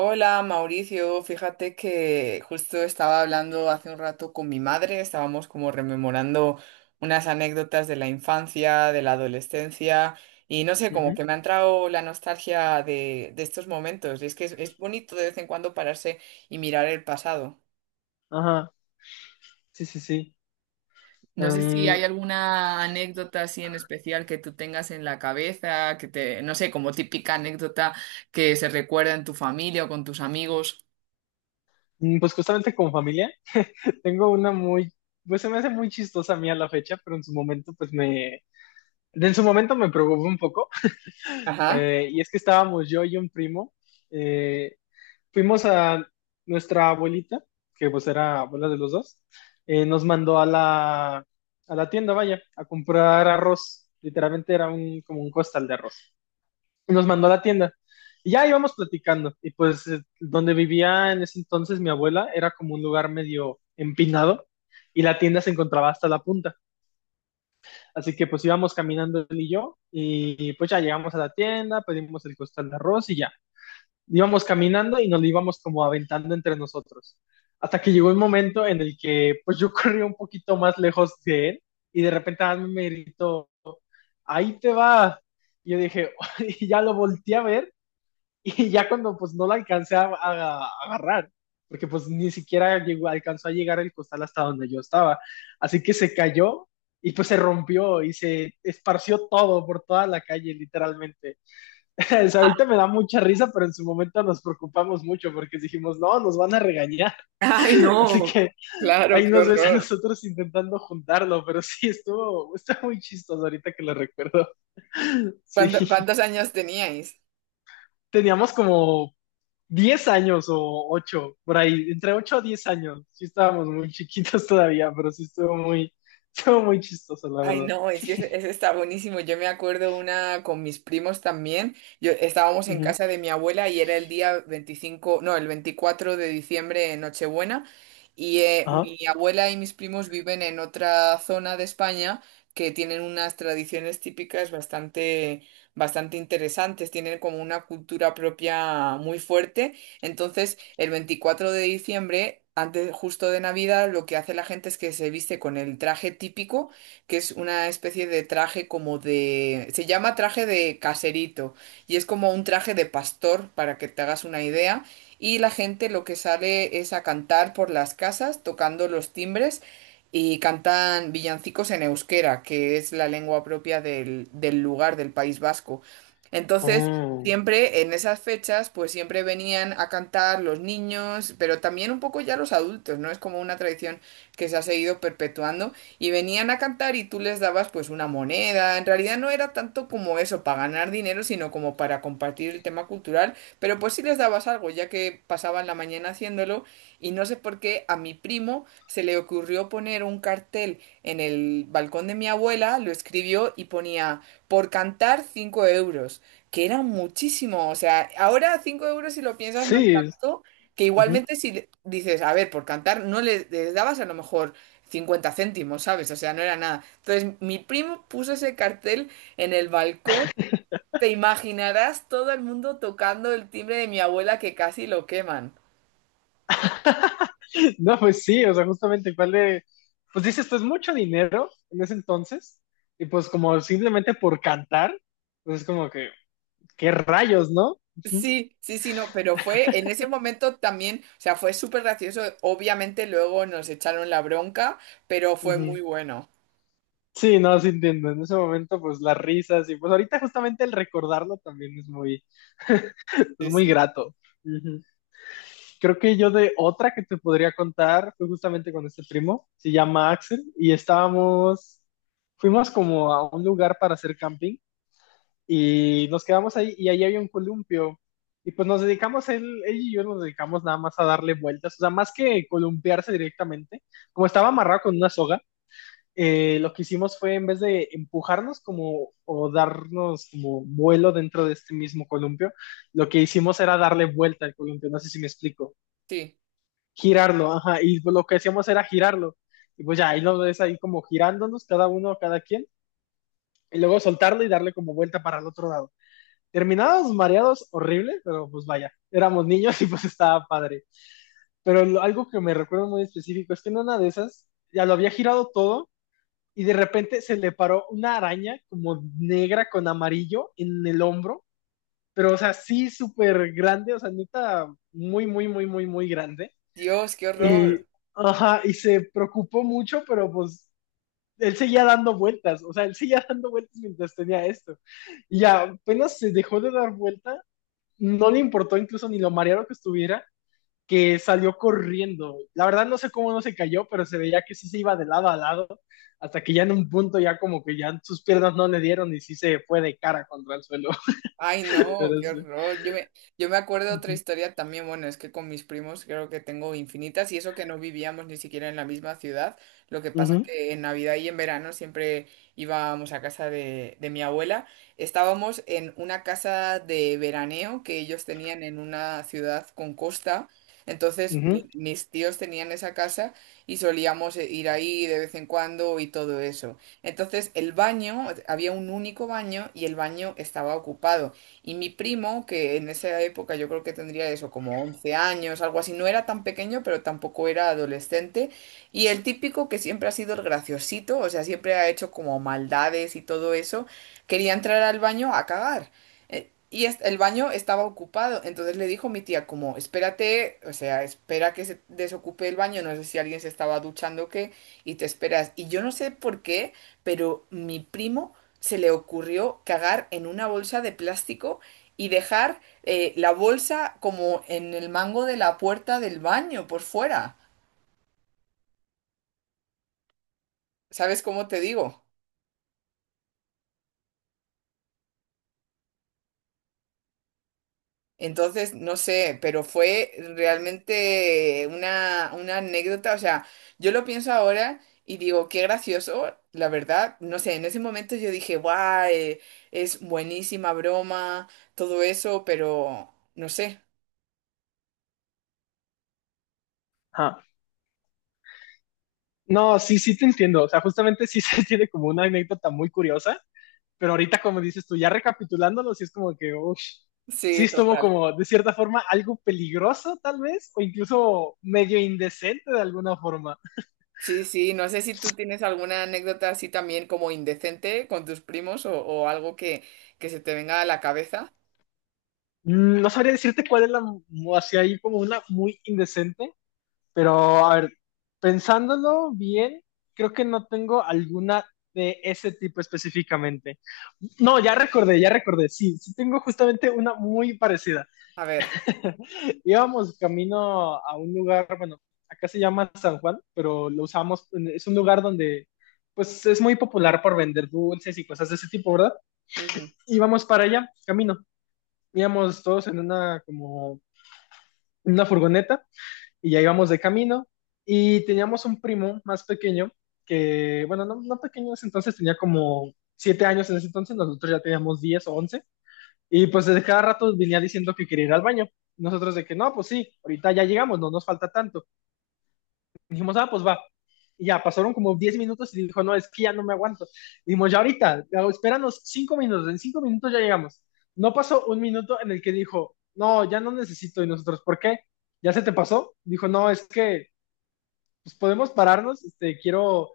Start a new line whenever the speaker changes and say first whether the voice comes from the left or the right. right: Hola Mauricio, fíjate que justo estaba hablando hace un rato con mi madre. Estábamos como rememorando unas anécdotas de la infancia, de la adolescencia y no sé, como
left: Ujú.
right: que me ha entrado la nostalgia de estos momentos y es que es bonito de vez en cuando pararse y mirar el pasado.
left: Ajá. Sí, sí, sí.
right: No sé si
left: Am,
right: hay alguna anécdota así en especial que tú tengas en la cabeza, que te, no sé, como típica anécdota que se recuerda en tu familia o con tus amigos.
left: pues justamente con familia, tengo una muy, pues se me hace muy chistosa a mí a la fecha, pero en su momento, en su momento me preocupó un poco.
right: Ajá.
left: Y es que estábamos yo y un primo, eh, fuimos a nuestra abuelita, que pues era abuela de los dos. Nos mandó a la tienda, vaya, a comprar arroz. Literalmente era un, como un costal de arroz, y nos mandó a la tienda. Y ya íbamos platicando. Y pues donde vivía en ese entonces mi abuela era como un lugar medio empinado y la tienda se encontraba hasta la punta. Así que pues íbamos caminando él y yo y pues ya llegamos a la tienda, pedimos el costal de arroz y ya. Íbamos caminando y nos lo íbamos como aventando entre nosotros, hasta que llegó el momento en el que pues yo corrí un poquito más lejos de él y de repente a mí me gritó, ahí te va. Y yo dije, y ya lo volteé a ver, y ya cuando pues no la alcancé a agarrar, porque pues ni siquiera llegó, alcanzó a llegar el costal hasta donde yo estaba. Así que se cayó y pues se rompió y se esparció todo por toda la calle, literalmente. O sea, ahorita me da mucha risa, pero en su momento nos preocupamos mucho porque dijimos, no, nos van a regañar.
right: Ay,
left: Así
right: no,
left: que
right: claro,
left: ahí
right: qué
left: nos ves a
right: horror.
left: nosotros intentando juntarlo, pero sí, estuvo, está muy chistoso ahorita que lo recuerdo. Sí,
right: ¿Cuántos años teníais?
left: teníamos como 10 años o 8 por ahí, entre 8 a 10 años. Sí estábamos muy chiquitos todavía, pero sí estuvo muy chistoso, la
right: Ay,
left: verdad.
right: no, es que ese está buenísimo. Yo me acuerdo una con mis primos también. Yo estábamos en
left: Ujú.
right: casa de mi abuela y era el día 25, no, el 24 de diciembre, Nochebuena. Y
left: Ajá.
right: mi abuela y mis primos viven en otra zona de España, que tienen unas tradiciones típicas bastante, bastante interesantes. Tienen como una cultura propia muy fuerte. Entonces, el 24 de diciembre, antes justo de Navidad, lo que hace la gente es que se viste con el traje típico, que es una especie de traje como de... Se llama traje de caserito y es como un traje de pastor, para que te hagas una idea. Y la gente lo que sale es a cantar por las casas, tocando los timbres, y cantan villancicos en euskera, que es la lengua propia del lugar, del País Vasco. Entonces,
left: Mm.
right: siempre en esas fechas, pues siempre venían a cantar los niños, pero también un poco ya los adultos, ¿no? Es como una tradición que se ha seguido perpetuando y venían a cantar y tú les dabas pues una moneda. En realidad no era tanto como eso, para ganar dinero, sino como para compartir el tema cultural, pero pues sí les dabas algo, ya que pasaban la mañana haciéndolo, y no sé por qué a mi primo se le ocurrió poner un cartel en el balcón de mi abuela. Lo escribió y ponía: por cantar 5 euros, que era muchísimo. O sea, ahora 5 euros si lo piensas no es
left: Sí.
right: tanto, que
left: Ujú.
right: igualmente si dices, a ver, por cantar, no les dabas a lo mejor 50 céntimos, ¿sabes? O sea, no era nada. Entonces, mi primo puso ese cartel en el balcón. Te imaginarás, todo el mundo tocando el timbre de mi abuela que casi lo queman.
left: No, pues sí, o sea, justamente cuál de, pues dices, esto es mucho dinero en ese entonces, y pues como simplemente por cantar, pues es como que, qué rayos, ¿no? Ujú,
right: Sí, sí, sí, no, pero fue en ese momento también, o sea, fue súper gracioso. Obviamente luego nos echaron la bronca, pero fue
left: ujú.
right: muy bueno.
left: Sí, no, sí entiendo, en ese momento pues las risas y pues ahorita justamente el recordarlo también es
right: Sí,
left: muy
right: sí.
left: grato. Ujú. Creo que yo de otra que te podría contar fue justamente con este primo, se llama Axel, y estábamos, fuimos como a un lugar para hacer camping y nos quedamos ahí y ahí había un columpio y pues nos dedicamos, él y yo nos dedicamos nada más a darle vueltas, o sea, más que columpiarse directamente, como estaba amarrado con una soga, lo que hicimos fue en vez de empujarnos como o darnos como vuelo dentro de este mismo columpio, lo que hicimos era darle vuelta al columpio, no sé si me explico,
right: Sí.
left: girarlo, ajá, y lo que hacíamos era girarlo, y pues ya, ahí lo ves ahí como girándonos cada uno, cada quien, y luego soltarlo y darle como vuelta para el otro lado. Terminados mareados, horrible, pero pues vaya, éramos niños y pues estaba padre. Pero algo que me recuerdo muy específico es que en una de esas ya lo había girado todo y de repente se le paró una araña como negra con amarillo en el hombro, pero o sea, sí súper grande, o sea, neta, muy, muy, muy, muy, muy grande.
right: Dios, qué
left: Y,
right: horror.
left: ajá, y se preocupó mucho, pero pues él seguía dando vueltas, o sea, él seguía dando vueltas mientras tenía esto. Y ya apenas se dejó de dar vuelta, no le importó incluso ni lo mareado que estuviera, que salió corriendo. La verdad no sé cómo no se cayó, pero se veía que sí se iba de lado a lado, hasta que ya en un punto ya como que ya sus piernas no le dieron y sí se fue de cara contra el suelo.
right: Ay, no,
left: Pero
right: qué
left: sí.
right: horror. Yo me acuerdo de otra
left: Ujú,
right: historia también. Bueno, es que con mis primos creo que tengo infinitas, y eso que no vivíamos ni siquiera en la misma ciudad. Lo que pasa
left: ujú,
right: que en Navidad y en verano siempre íbamos a casa de mi abuela. Estábamos en una casa de veraneo que ellos tenían en una ciudad con costa. Entonces mi-
left: ujú.
right: mis tíos tenían esa casa y solíamos ir ahí de vez en cuando y todo eso. Entonces el baño, había un único baño y el baño estaba ocupado. Y mi primo, que en esa época yo creo que tendría eso, como 11 años, algo así, no era tan pequeño, pero tampoco era adolescente. Y el típico que siempre ha sido el graciosito, o sea, siempre ha hecho como maldades y todo eso, quería entrar al baño a cagar. El baño estaba ocupado, entonces le dijo mi tía como, espérate, o sea, espera que se desocupe el baño, no sé si alguien se estaba duchando o qué, y te esperas. Y yo no sé por qué, pero mi primo se le ocurrió cagar en una bolsa de plástico y dejar la bolsa como en el mango de la puerta del baño por fuera. ¿Sabes cómo te digo? Entonces, no sé, pero fue realmente una anécdota. O sea, yo lo pienso ahora y digo, qué gracioso, la verdad. No sé, en ese momento yo dije, guay, es buenísima broma, todo eso, pero no sé.
left: Ah. No, sí, sí te entiendo. O sea, justamente sí se tiene como una anécdota muy curiosa, pero ahorita como dices tú, ya recapitulándolo, sí es como que, uff, sí
right: Sí,
left: estuvo
right: total.
left: como de cierta forma algo peligroso tal vez, o incluso medio indecente de alguna forma.
right: Sí, sí, no sé si tú tienes alguna anécdota así también como indecente con tus primos o algo que se te venga a la cabeza.
left: Mm. No sabría decirte cuál es la, así hay como una muy indecente, pero a ver, pensándolo bien, creo que no tengo alguna de ese tipo específicamente. No, ya recordé, sí, sí tengo justamente una muy parecida.
right: A ver.
left: Íbamos camino a un lugar, bueno, acá se llama San Juan, pero lo usamos, es un lugar donde pues es muy popular por vender dulces y cosas de ese tipo, ¿verdad?
right: Ujú.
left: Íbamos para allá, camino. Íbamos todos en una como una furgoneta y ya íbamos de camino y teníamos un primo más pequeño que, bueno, no, no pequeño en ese entonces, tenía como 7 años en ese entonces, nosotros ya teníamos 10 u 11, y pues de cada rato venía diciendo que quería ir al baño. Nosotros de que no, pues sí, ahorita ya llegamos, no nos falta tanto. Dijimos, ah, pues va. Y ya pasaron como 10 minutos y dijo, no, es que ya no me aguanto. Dijimos, ya ahorita, espéranos 5 minutos, en 5 minutos ya llegamos. No pasó un minuto en el que dijo, no, ya no necesito. Y nosotros, ¿por qué? ¿Ya se te pasó? Dijo, no, es que pues podemos pararnos, este, quiero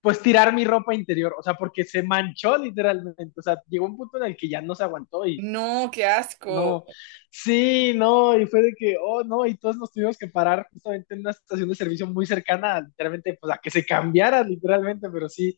left: pues tirar mi ropa interior, o sea, porque se manchó literalmente, o sea, llegó un punto en el que ya no se aguantó y
right: No, qué asco.
left: no, sí, no, y fue de que, oh, no, y todos nos tuvimos que parar justamente en una estación de servicio muy cercana, literalmente, pues a que se cambiara, literalmente, pero sí,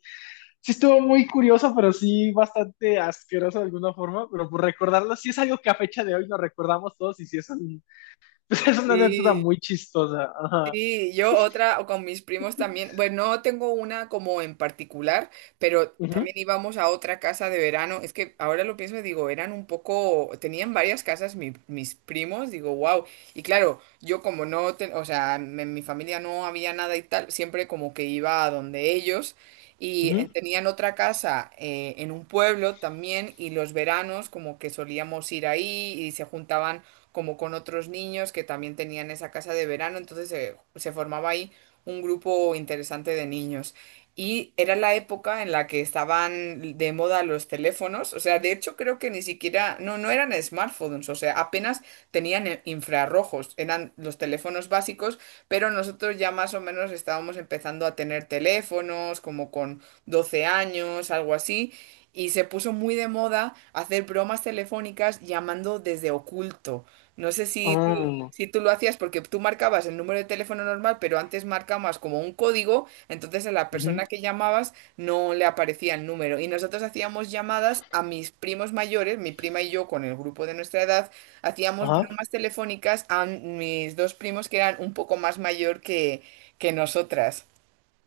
left: sí estuvo muy curioso, pero sí bastante asqueroso de alguna forma, pero por recordarlo, sí es algo que a fecha de hoy nos recordamos todos y sí es, pues, es una anécdota
right: Sí.
left: muy chistosa. Ajá.
right: Sí, yo otra, o con mis primos también. Bueno, no tengo una como en particular, pero
left: Ujú,
right: también íbamos a otra casa de verano. Es que ahora lo pienso y digo, eran un poco, tenían varias casas mis primos, digo, wow. Y claro, yo como no, o sea, en mi familia no había nada y tal, siempre como que iba a donde ellos. Y en-
left: ujú.
right: tenían otra casa en un pueblo también, y los veranos como que solíamos ir ahí y se juntaban como con otros niños que también tenían esa casa de verano, entonces se formaba ahí un grupo interesante de niños. Y era la época en la que estaban de moda los teléfonos. O sea, de hecho creo que ni siquiera, no, no eran smartphones, o sea, apenas tenían infrarrojos, eran los teléfonos básicos, pero nosotros ya más o menos estábamos empezando a tener teléfonos, como con 12 años, algo así, y se puso muy de moda hacer bromas telefónicas llamando desde oculto. No sé si tú,
left: Oh,
right: si tú lo hacías, porque tú marcabas el número de teléfono normal, pero antes marcabas como un código, entonces a la
left: ujú.
right: persona que llamabas no le aparecía el número. Y nosotros hacíamos llamadas a mis primos mayores, mi prima y yo con el grupo de nuestra edad, hacíamos
left: Ajá,
right: bromas telefónicas a mis dos primos que eran un poco más mayor que nosotras.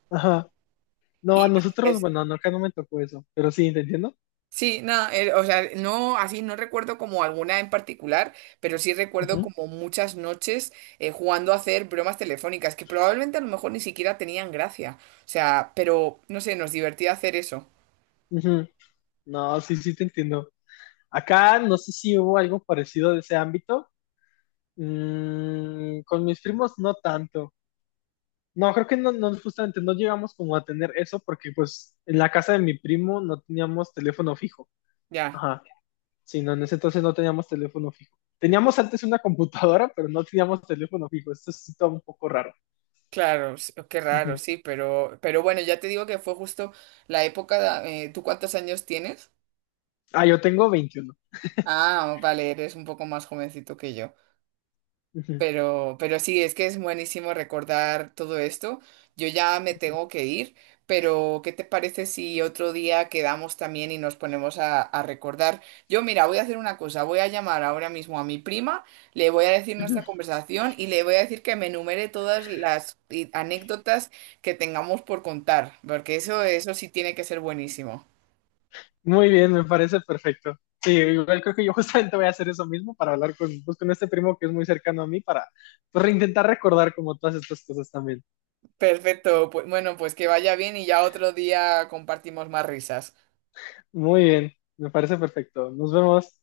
left: ajá. No, a
right: Y
left: nosotros,
right: es-
left: bueno, no, acá no me tocó eso, pero sí, ¿te entiendo?
right: sí, no, o sea, no, así no recuerdo como alguna en particular, pero sí recuerdo
left: Ujú,
right: como muchas noches jugando a hacer bromas telefónicas que probablemente a lo mejor ni siquiera tenían gracia. O sea, pero no sé, nos divertía hacer eso.
left: ujú. No, sí, sí, te entiendo. Acá no sé si hubo algo parecido de ese ámbito. Mm, con mis primos no tanto. No, creo que no, no, justamente no llegamos como a tener eso porque pues en la casa de mi primo no teníamos teléfono fijo.
right: Ya,
left: Ajá. Sí, no, en ese entonces no teníamos teléfono fijo. Teníamos antes una computadora, pero no teníamos teléfono fijo. Esto es todo un poco raro.
right: claro, s- qué raro,
left: Ujú.
right: sí, pero bueno, ya te digo que fue justo la época, ¿tú cuántos años tienes?
left: Ah, yo tengo 21.
right: Ah, vale, eres un poco más jovencito que yo. Pero sí, es que es buenísimo recordar todo esto. Yo ya me tengo que ir, pero ¿qué te parece si otro día quedamos también y nos ponemos a recordar? Yo, mira, voy a hacer una cosa, voy a llamar ahora mismo a mi prima, le voy a decir
left: Ujú.
right: nuestra conversación y le voy a decir que me enumere todas las anécdotas que tengamos por contar, porque eso sí tiene que ser buenísimo.
left: Muy bien, me parece perfecto. Sí, igual creo que yo justamente voy a hacer eso mismo para hablar con, pues, con este primo que es muy cercano a mí para pues, intentar recordar como todas estas cosas también.
right: Perfecto, pues bueno, pues que vaya bien y ya otro día compartimos más risas.
left: Muy bien, me parece perfecto. Nos vemos.